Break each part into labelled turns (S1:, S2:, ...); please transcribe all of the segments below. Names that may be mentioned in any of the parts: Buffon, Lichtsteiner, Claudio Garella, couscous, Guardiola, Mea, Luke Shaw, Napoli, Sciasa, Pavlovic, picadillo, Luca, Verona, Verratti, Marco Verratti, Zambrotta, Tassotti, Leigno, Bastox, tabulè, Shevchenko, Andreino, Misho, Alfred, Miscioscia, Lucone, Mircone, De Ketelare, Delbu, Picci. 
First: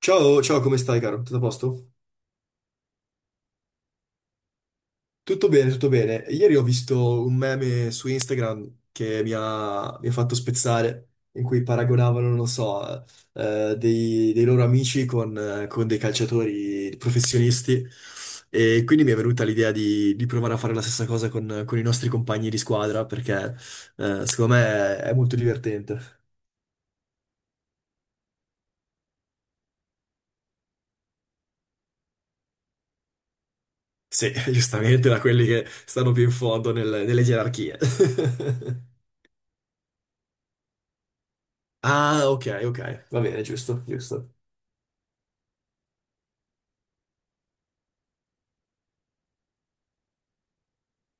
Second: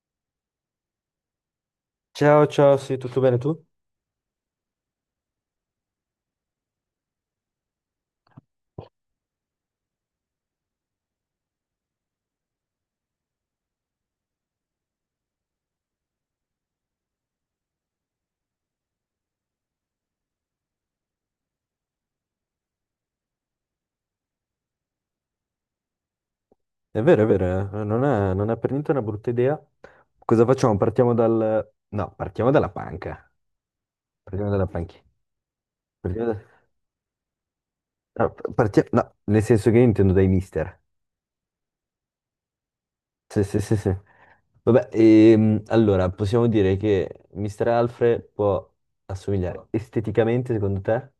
S1: Ciao, ciao, come stai, caro? Tutto a posto?
S2: Ciao, ciao, sì, tutto bene tu?
S1: Tutto bene, tutto bene. Ieri ho visto un meme su Instagram che mi ha fatto spezzare, in cui paragonavano, non lo so, dei loro amici con dei calciatori professionisti. E quindi mi è venuta l'idea di provare a fare la stessa cosa con i nostri compagni di squadra, perché, secondo me è molto divertente.
S2: È vero, eh. Non è per niente una brutta idea. Cosa facciamo? No, partiamo dalla panca.
S1: Sì,
S2: Partiamo dalla panca.
S1: giustamente da quelli che stanno più
S2: Partiamo
S1: in
S2: da-
S1: fondo nelle gerarchie.
S2: No, no, nel senso che io intendo dai mister.
S1: Ah, ok, ok, va bene,
S2: Sì, sì, sì,
S1: giusto,
S2: sì.
S1: giusto.
S2: Vabbè, allora, possiamo dire che mister Alfred può assomigliare esteticamente, secondo te?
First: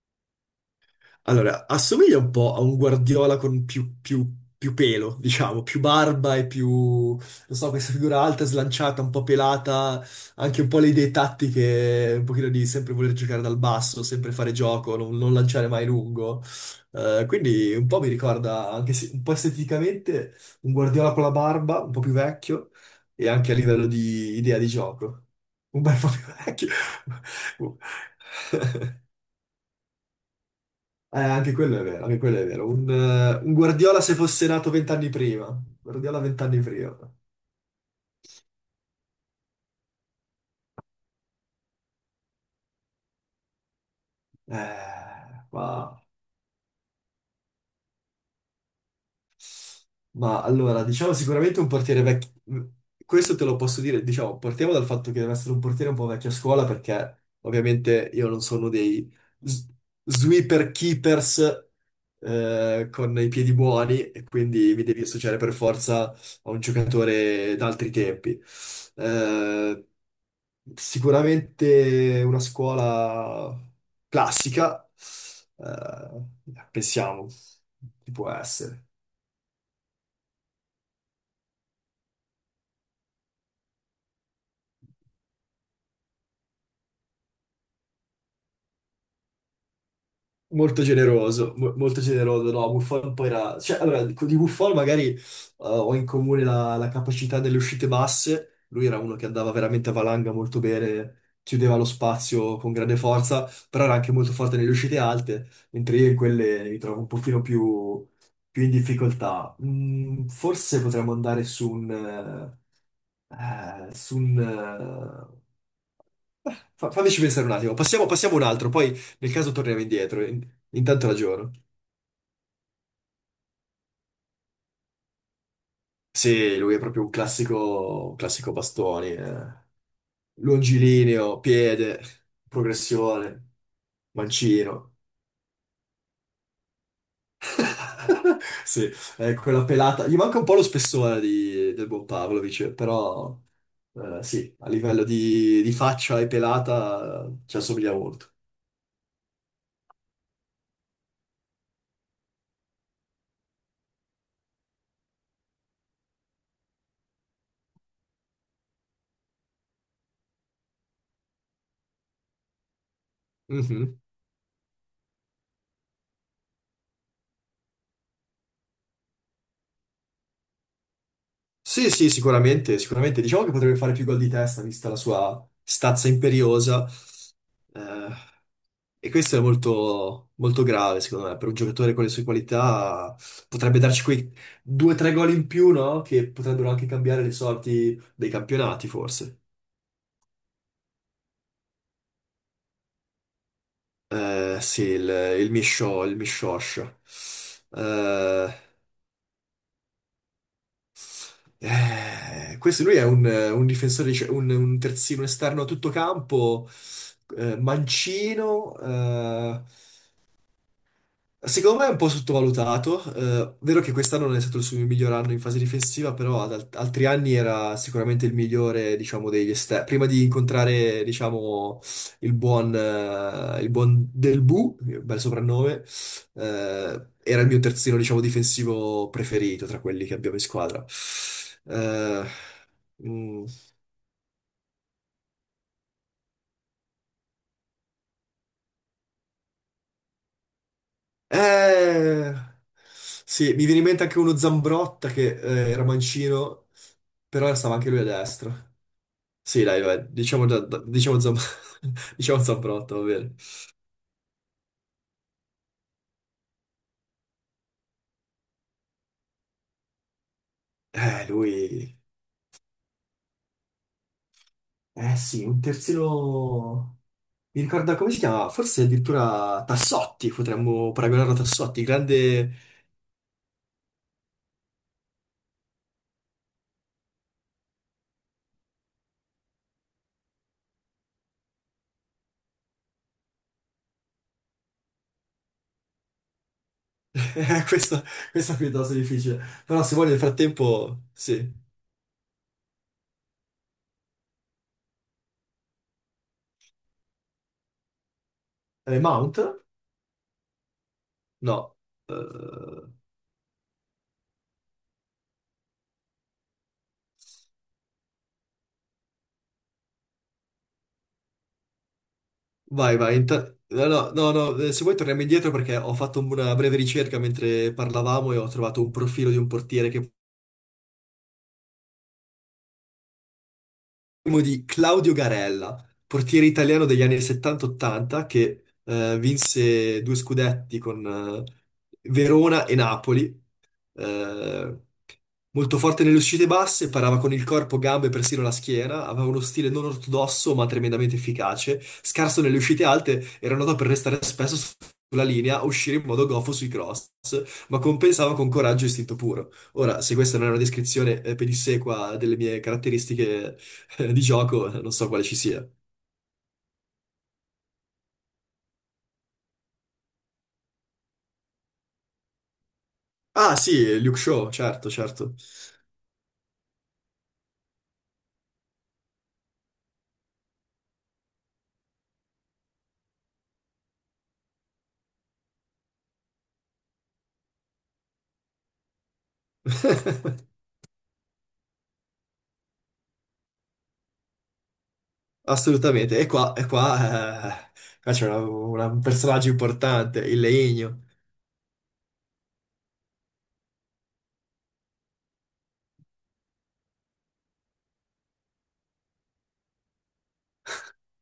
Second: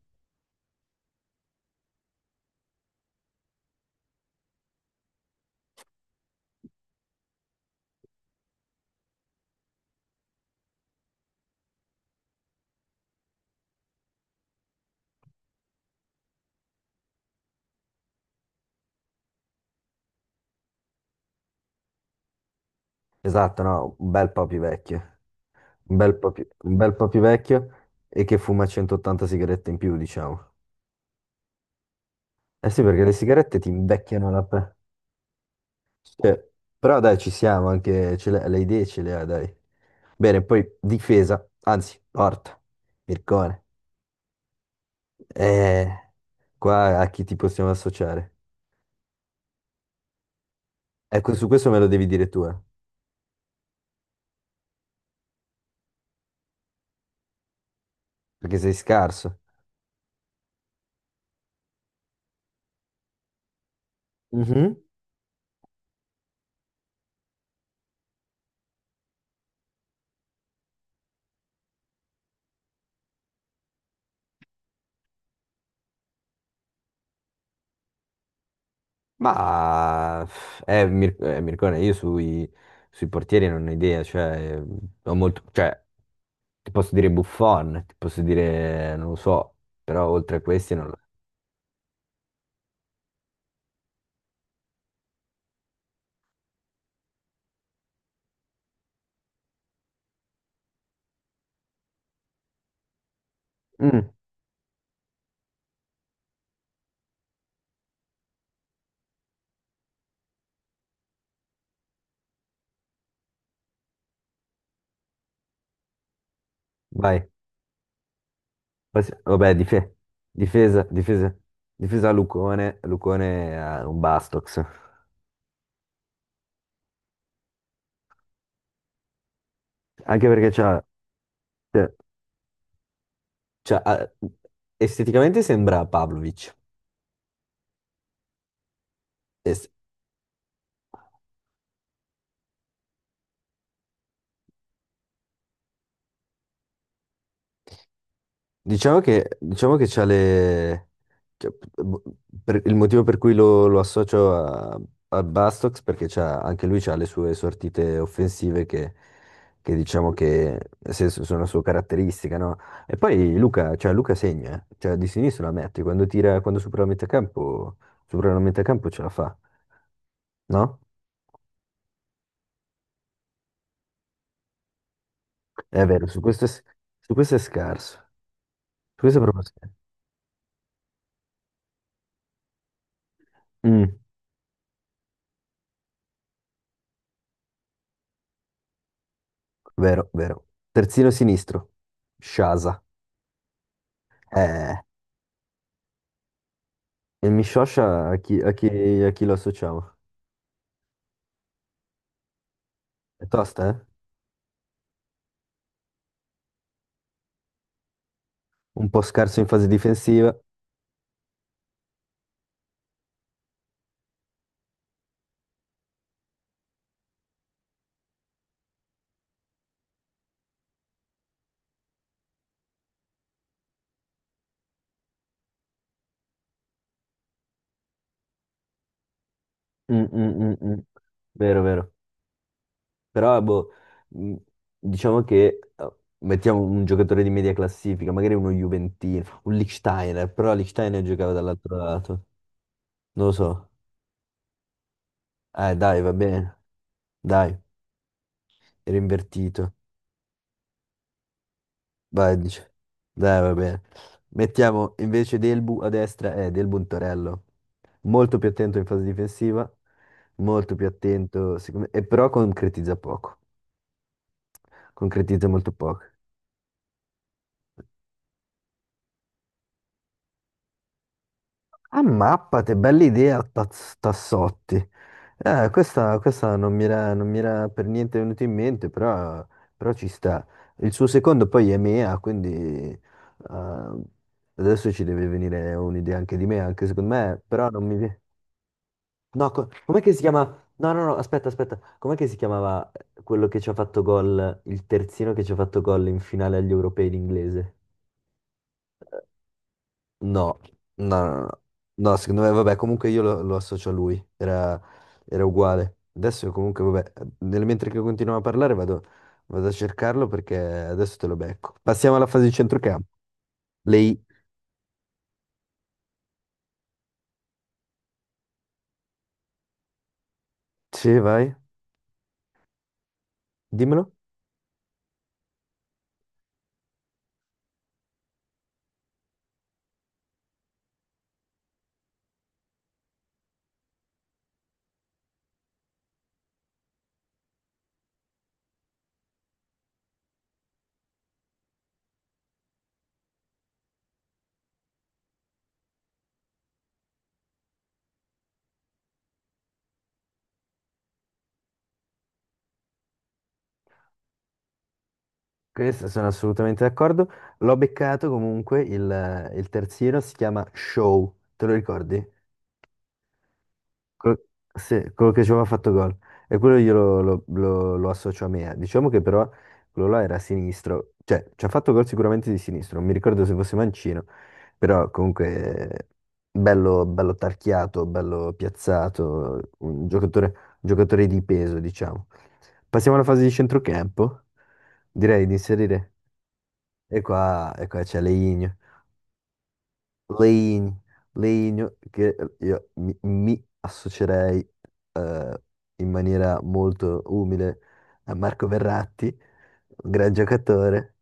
S1: Allora, assomiglia un po' a un Guardiola con più pelo, diciamo, più barba e più, non so, questa figura alta, slanciata, un po' pelata, anche un po' le idee tattiche, un pochino di sempre voler giocare dal basso, sempre fare gioco, non lanciare mai lungo. Quindi un po' mi ricorda, anche se un po' esteticamente, un Guardiola con la barba, un po' più vecchio, e anche a
S2: Esatto,
S1: livello
S2: no, un bel
S1: di
S2: po' più
S1: idea di
S2: vecchio.
S1: gioco. Un
S2: Un
S1: bel po'
S2: bel
S1: più
S2: po' più,
S1: vecchio.
S2: un bel po' più vecchio e che fuma 180 sigarette in più, diciamo.
S1: Anche quello è vero, anche quello è
S2: Eh
S1: vero.
S2: sì, perché le
S1: Un
S2: sigarette ti
S1: Guardiola se
S2: invecchiano la
S1: fosse nato
S2: pelle.
S1: vent'anni prima. Guardiola
S2: Cioè,
S1: vent'anni prima.
S2: però dai, ci siamo anche, le idee ce le ha, dai. Bene, poi difesa, anzi, porta, Mircone.
S1: Eh,
S2: Eh,
S1: ma,
S2: qua a chi ti possiamo associare?
S1: ma allora, diciamo
S2: Ecco, su
S1: sicuramente un
S2: questo me lo
S1: portiere
S2: devi dire
S1: vecchio.
S2: tu,
S1: Questo te lo posso dire, diciamo, partiamo dal fatto che deve essere un portiere un po' vecchio a scuola perché ovviamente io non
S2: perché
S1: sono
S2: sei
S1: dei
S2: scarso.
S1: s- sweeper keepers con i piedi buoni e quindi
S2: Mhm.
S1: mi devi associare per forza a un giocatore d'altri tempi. Eh, Sicuramente una scuola classica, eh, pensiamo, chi può essere?
S2: Ma Mircone, sui portieri non ho idea, cioè, ho molto, cioè, ti posso dire Buffon, ti posso dire, non lo so, però oltre a questi
S1: Molto
S2: non lo...
S1: generoso, molto generoso, no, Buffon poi era... Cioè, allora, di Buffon magari ho in comune la capacità delle uscite basse, lui era uno che andava veramente a valanga molto bene, chiudeva lo spazio con grande forza,
S2: so.
S1: però era
S2: Mm.
S1: anche molto forte nelle uscite alte, mentre io in quelle mi trovo un pochino più in difficoltà. Mm, forse potremmo andare su un... fammici
S2: Vai.
S1: pensare un attimo, passiamo un altro, poi
S2: Poi se-
S1: nel caso
S2: Vabbè,
S1: torniamo indietro,
S2: difesa,
S1: intanto
S2: difesa,
S1: ragiono.
S2: difesa Lucone, Lucone ha un Bastox.
S1: Sì, lui è proprio un classico bastoni, eh.
S2: Anche perché c'ha,
S1: Longilineo,
S2: cioè,
S1: piede, progressione,
S2: c'ha- ha-
S1: mancino.
S2: esteticamente sembra Pavlovic.
S1: Sì, è quella
S2: Es-
S1: pelata. Gli manca un po' lo spessore del buon Pavlovic, però sì, a livello di faccia e pelata ci assomiglia molto.
S2: Diciamo che c'ha le... cioè, p- per- il motivo per cui lo, lo associo a, a Bastox perché c'ha, anche lui ha le sue sortite offensive che diciamo che nel senso, sono la sua caratteristica, no? E poi Luca, cioè
S1: Mhm.
S2: Luca segna, eh. Cioè di sinistra la mette, quando tira, quando supera la metà campo, supera la metà campo ce la fa, no?
S1: Sì, sì, sicuramente, sicuramente. Diciamo che potrebbe fare più gol di testa, vista la sua
S2: È vero,
S1: stazza
S2: su questo è, s-
S1: imperiosa.
S2: su questo è scarso,
S1: Eh,
S2: su
S1: e
S2: questo è
S1: questo è
S2: proprio scarso.
S1: molto, molto grave, secondo me, per un giocatore con le sue qualità potrebbe
S2: Mm.
S1: darci quei due o tre gol in più, no? Che potrebbero anche cambiare le sorti dei campionati, forse.
S2: Vero, vero. Terzino sinistro, Sciasa. Eh,
S1: Sì, il Misho, il Mishosh.
S2: e Miscioscia a chi,
S1: Eh,
S2: a chi lo associamo?
S1: Questo lui è
S2: È
S1: un
S2: tosta, eh?
S1: difensore, un terzino esterno a tutto campo, mancino,
S2: Un po' scarso in
S1: eh.
S2: fase difensiva.
S1: Secondo me è un po' sottovalutato, vero che quest'anno non è stato il suo miglior anno in fase difensiva, però ad altri anni era sicuramente il migliore, diciamo, degli esterni. Prima di incontrare, diciamo, il buon Delbu, bel soprannome, era il mio terzino, diciamo, difensivo preferito tra
S2: Mm,
S1: quelli che
S2: mm,
S1: abbiamo in
S2: mm, mm.
S1: squadra.
S2: Vero, vero.
S1: Eh,
S2: Però,
S1: mm,
S2: boh, mm, diciamo che mettiamo un giocatore di media classifica, magari uno Juventino, un Lichtsteiner, però Lichtsteiner giocava dall'altro lato.
S1: eh,
S2: Non lo
S1: sì, mi
S2: so.
S1: viene in mente anche uno Zambrotta che, era
S2: Dai, va bene.
S1: mancino, però
S2: Dai,
S1: stava anche lui a destra.
S2: era
S1: Sì,
S2: invertito.
S1: dai, vai, diciamo, diciamo,
S2: Vai,
S1: diciamo
S2: dice.
S1: Zambrotta, va bene.
S2: Dai, va bene. Mettiamo invece Delbu a destra e Delbu in torello. Molto più attento in fase difensiva, molto più attento, secondo
S1: Lui...
S2: me, e però concretizza poco.
S1: Eh sì,
S2: Concretizza
S1: un
S2: molto poco.
S1: terzino... Mi ricordo come si chiama? Forse addirittura Tassotti, potremmo paragonarlo a Tassotti,
S2: Ah,
S1: grande...
S2: mappate, bella idea, Tassotti. Questa non mi era, non mi era per niente venuta in mente, però, però ci sta. Il suo secondo poi è Mea, quindi adesso ci deve venire un'idea anche di me, anche secondo me, però non mi
S1: Questa,
S2: viene.
S1: questa è piuttosto difficile.
S2: No,
S1: Però se
S2: com'è
S1: vuoi
S2: che
S1: nel
S2: si chiama? No,
S1: frattempo...
S2: no, no, aspetta,
S1: Sì.
S2: aspetta. Com'è che si chiamava quello che ci ha fatto gol, il terzino che ci ha fatto gol in finale agli europei l'inglese?
S1: Mount?
S2: No, no, no, no.
S1: No.
S2: No, secondo me, vabbè,
S1: Eh,
S2: comunque io lo, lo associo a lui. Era, era uguale. Adesso comunque, vabbè, nel mentre che continuiamo a parlare vado, vado a cercarlo perché adesso te lo becco. Passiamo alla fase di
S1: vai,
S2: centrocampo.
S1: vai. No, no,
S2: Lei,
S1: no, no, se vuoi torniamo indietro perché ho fatto una breve ricerca mentre parlavamo e ho trovato un profilo di un portiere che
S2: sì, vai, dimmelo.
S1: parliamo di Claudio Garella, portiere italiano degli anni 70-80 che vinse due scudetti con Verona e Napoli. Eh, Molto forte nelle uscite basse, parava con il corpo, gambe e persino la schiena, aveva uno stile non ortodosso ma tremendamente efficace. Scarso nelle uscite alte, era noto per restare spesso sulla linea, uscire in modo goffo sui cross, ma compensava con coraggio e istinto puro. Ora, se questa non è una descrizione pedissequa delle mie caratteristiche, di gioco, non so quale ci sia.
S2: Questo sono assolutamente d'accordo. L'ho beccato comunque, il terzino si chiama Show, te lo ricordi?
S1: Ah, sì, Luke
S2: Quello,
S1: Shaw, certo,
S2: sì, quello
S1: certo.
S2: che ci aveva fatto gol. E quello io lo, lo associo a me. Diciamo che però quello là era sinistro, cioè ci ha fatto gol sicuramente di sinistro, non mi ricordo se fosse mancino, però comunque bello, bello tarchiato, bello piazzato, un giocatore di peso, diciamo. Passiamo alla fase di centrocampo, direi di inserire.
S1: Assolutamente.
S2: E qua
S1: Qua
S2: c'è
S1: c'è
S2: Leigno.
S1: un personaggio importante, il
S2: Leigno,
S1: legno.
S2: Leigno, che mi associerei eh, in maniera molto umile a Marco Verratti, un gran giocatore,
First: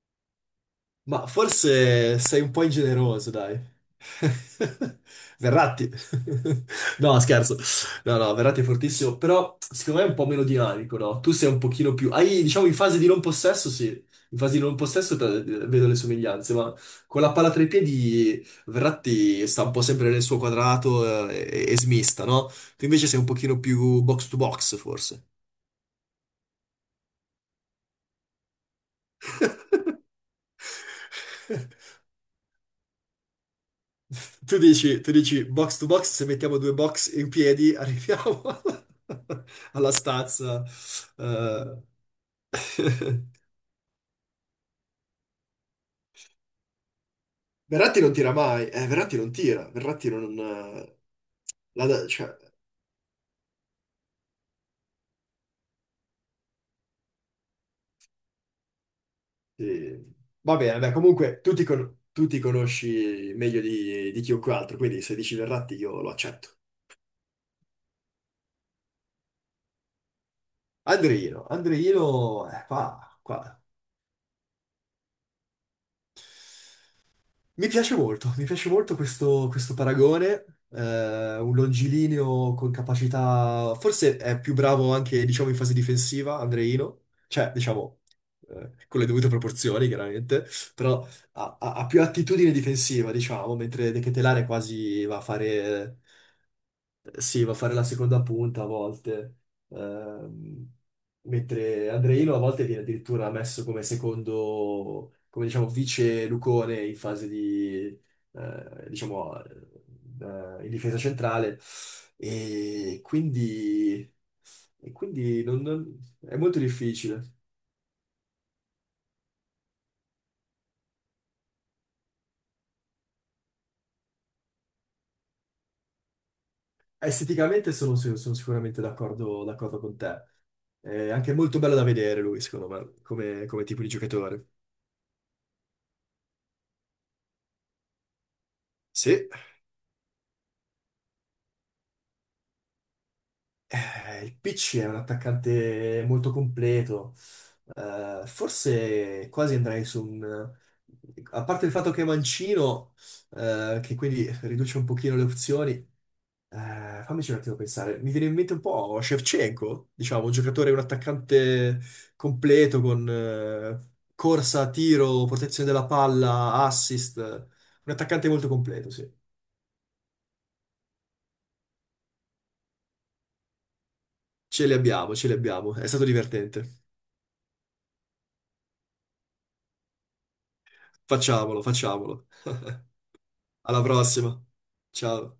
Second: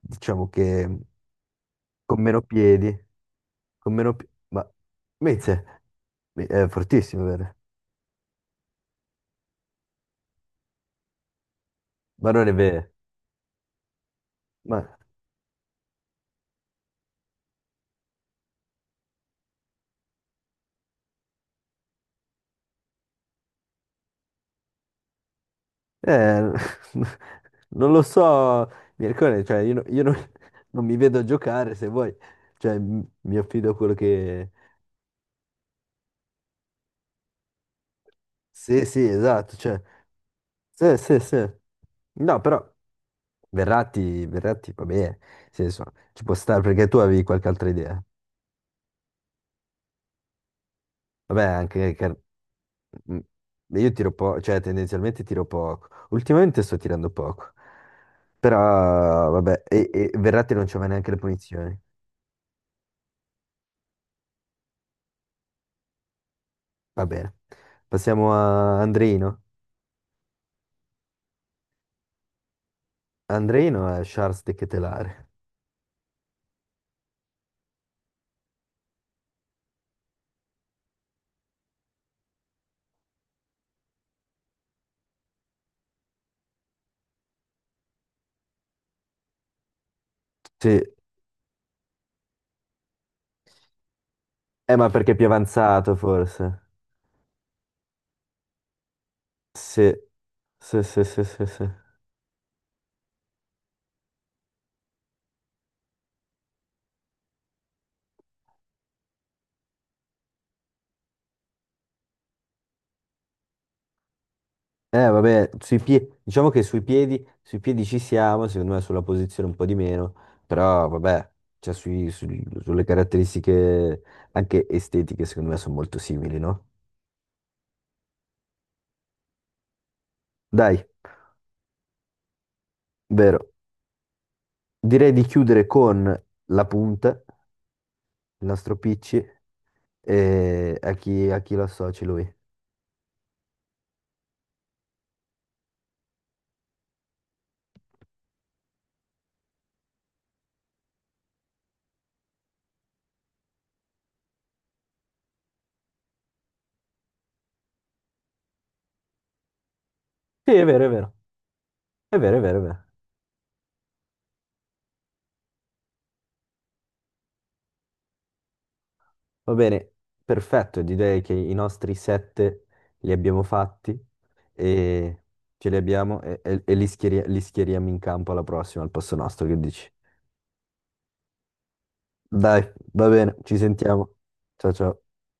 S2: diciamo che
S1: Ma forse
S2: con meno
S1: sei un po'
S2: piedi,
S1: ingeneroso, dai.
S2: ma Mezze,
S1: Verratti.
S2: è
S1: No,
S2: fortissimo, vero?
S1: scherzo. No, no, Verratti è fortissimo, però secondo me è un po' meno dinamico, no? Tu sei un pochino più...
S2: Ma
S1: Hai,
S2: non è
S1: diciamo, in
S2: vero.
S1: fase di non possesso, sì. In fase di non
S2: Ma,
S1: possesso vedo le somiglianze, ma con la palla tra i piedi Verratti sta un po' sempre nel suo quadrato e smista, no? Tu invece sei un pochino più box to box, forse.
S2: eh, non lo so, Mircone, cioè io, no- io non, non mi vedo giocare se vuoi, cioè mi affido a quello che
S1: Tu dici box to box, se mettiamo due box in piedi arriviamo
S2: sì, sì, esatto, cioè,
S1: alla stazza.
S2: sì, sì, sì.
S1: Eh.
S2: No, però Verratti, Verratti va bene, nel senso, ci può stare perché tu avevi qualche altra
S1: Verratti
S2: idea.
S1: non tira mai, Verratti non tira, Verratti non...
S2: Vabbè, anche che...
S1: cioè,
S2: Mm, io tiro poco, cioè tendenzialmente tiro poco. Ultimamente sto tirando poco. Però vabbè,
S1: eh,
S2: e Verratti
S1: va
S2: non
S1: bene,
S2: c'aveva
S1: beh,
S2: neanche le
S1: comunque
S2: punizioni.
S1: tu ti conosci meglio di chiunque altro, quindi se dici Verratti io lo accetto.
S2: Va bene. Passiamo a Andreino.
S1: Andreino, qua, qua
S2: Andreino è Charles De Ketelare.
S1: mi piace molto, mi piace molto questo paragone, un longilineo con capacità, forse è più bravo anche, diciamo, in fase difensiva, Andreino, cioè, diciamo, con le dovute proporzioni, chiaramente,
S2: Sì,
S1: però ha più attitudine difensiva, diciamo, mentre De Ketelare
S2: ma
S1: quasi
S2: perché è
S1: va a
S2: più avanzato
S1: fare
S2: forse?
S1: sì, va a fare la seconda punta a volte,
S2: Sì,
S1: ehm,
S2: sì, sì, sì, sì, sì.
S1: mentre Andreino a volte viene addirittura messo come secondo, come diciamo, vice Lucone in fase di, diciamo, in difesa centrale. E quindi, e quindi
S2: Vabbè, sui piedi,
S1: è
S2: diciamo
S1: molto
S2: che
S1: difficile.
S2: sui piedi ci siamo, secondo me sulla posizione un po' di meno, però vabbè, cioè sulle caratteristiche anche estetiche, secondo me sono molto simili, no?
S1: Esteticamente sono, sì, sono sicuramente d'accordo con te.
S2: Dai,
S1: È anche molto bello da vedere lui, secondo me,
S2: vero.
S1: come tipo di giocatore.
S2: Direi di chiudere con la punta, il nostro Picci,
S1: Sì.
S2: e a chi lo associ lui.
S1: Il PC è un attaccante molto completo. Forse quasi andrei su un... A parte il fatto che è mancino, che quindi riduce un pochino le opzioni, fammici un attimo pensare. Mi viene in mente un po' Shevchenko, diciamo, un
S2: Sì, è
S1: giocatore, un
S2: vero, è vero,
S1: attaccante
S2: è vero, è vero, è
S1: completo
S2: vero.
S1: con corsa, tiro, protezione della palla, assist. Un attaccante molto completo, sì.
S2: Va bene, perfetto, direi che i nostri 7 li abbiamo fatti
S1: Ce li abbiamo,
S2: e
S1: ce li
S2: ce
S1: abbiamo.
S2: li
S1: È stato
S2: abbiamo e,
S1: divertente.
S2: e li schieriamo in campo alla prossima, al posto nostro, che dici?
S1: Facciamolo, facciamolo.
S2: Dai, va bene, ci
S1: Alla
S2: sentiamo.
S1: prossima.
S2: Ciao ciao.
S1: Ciao.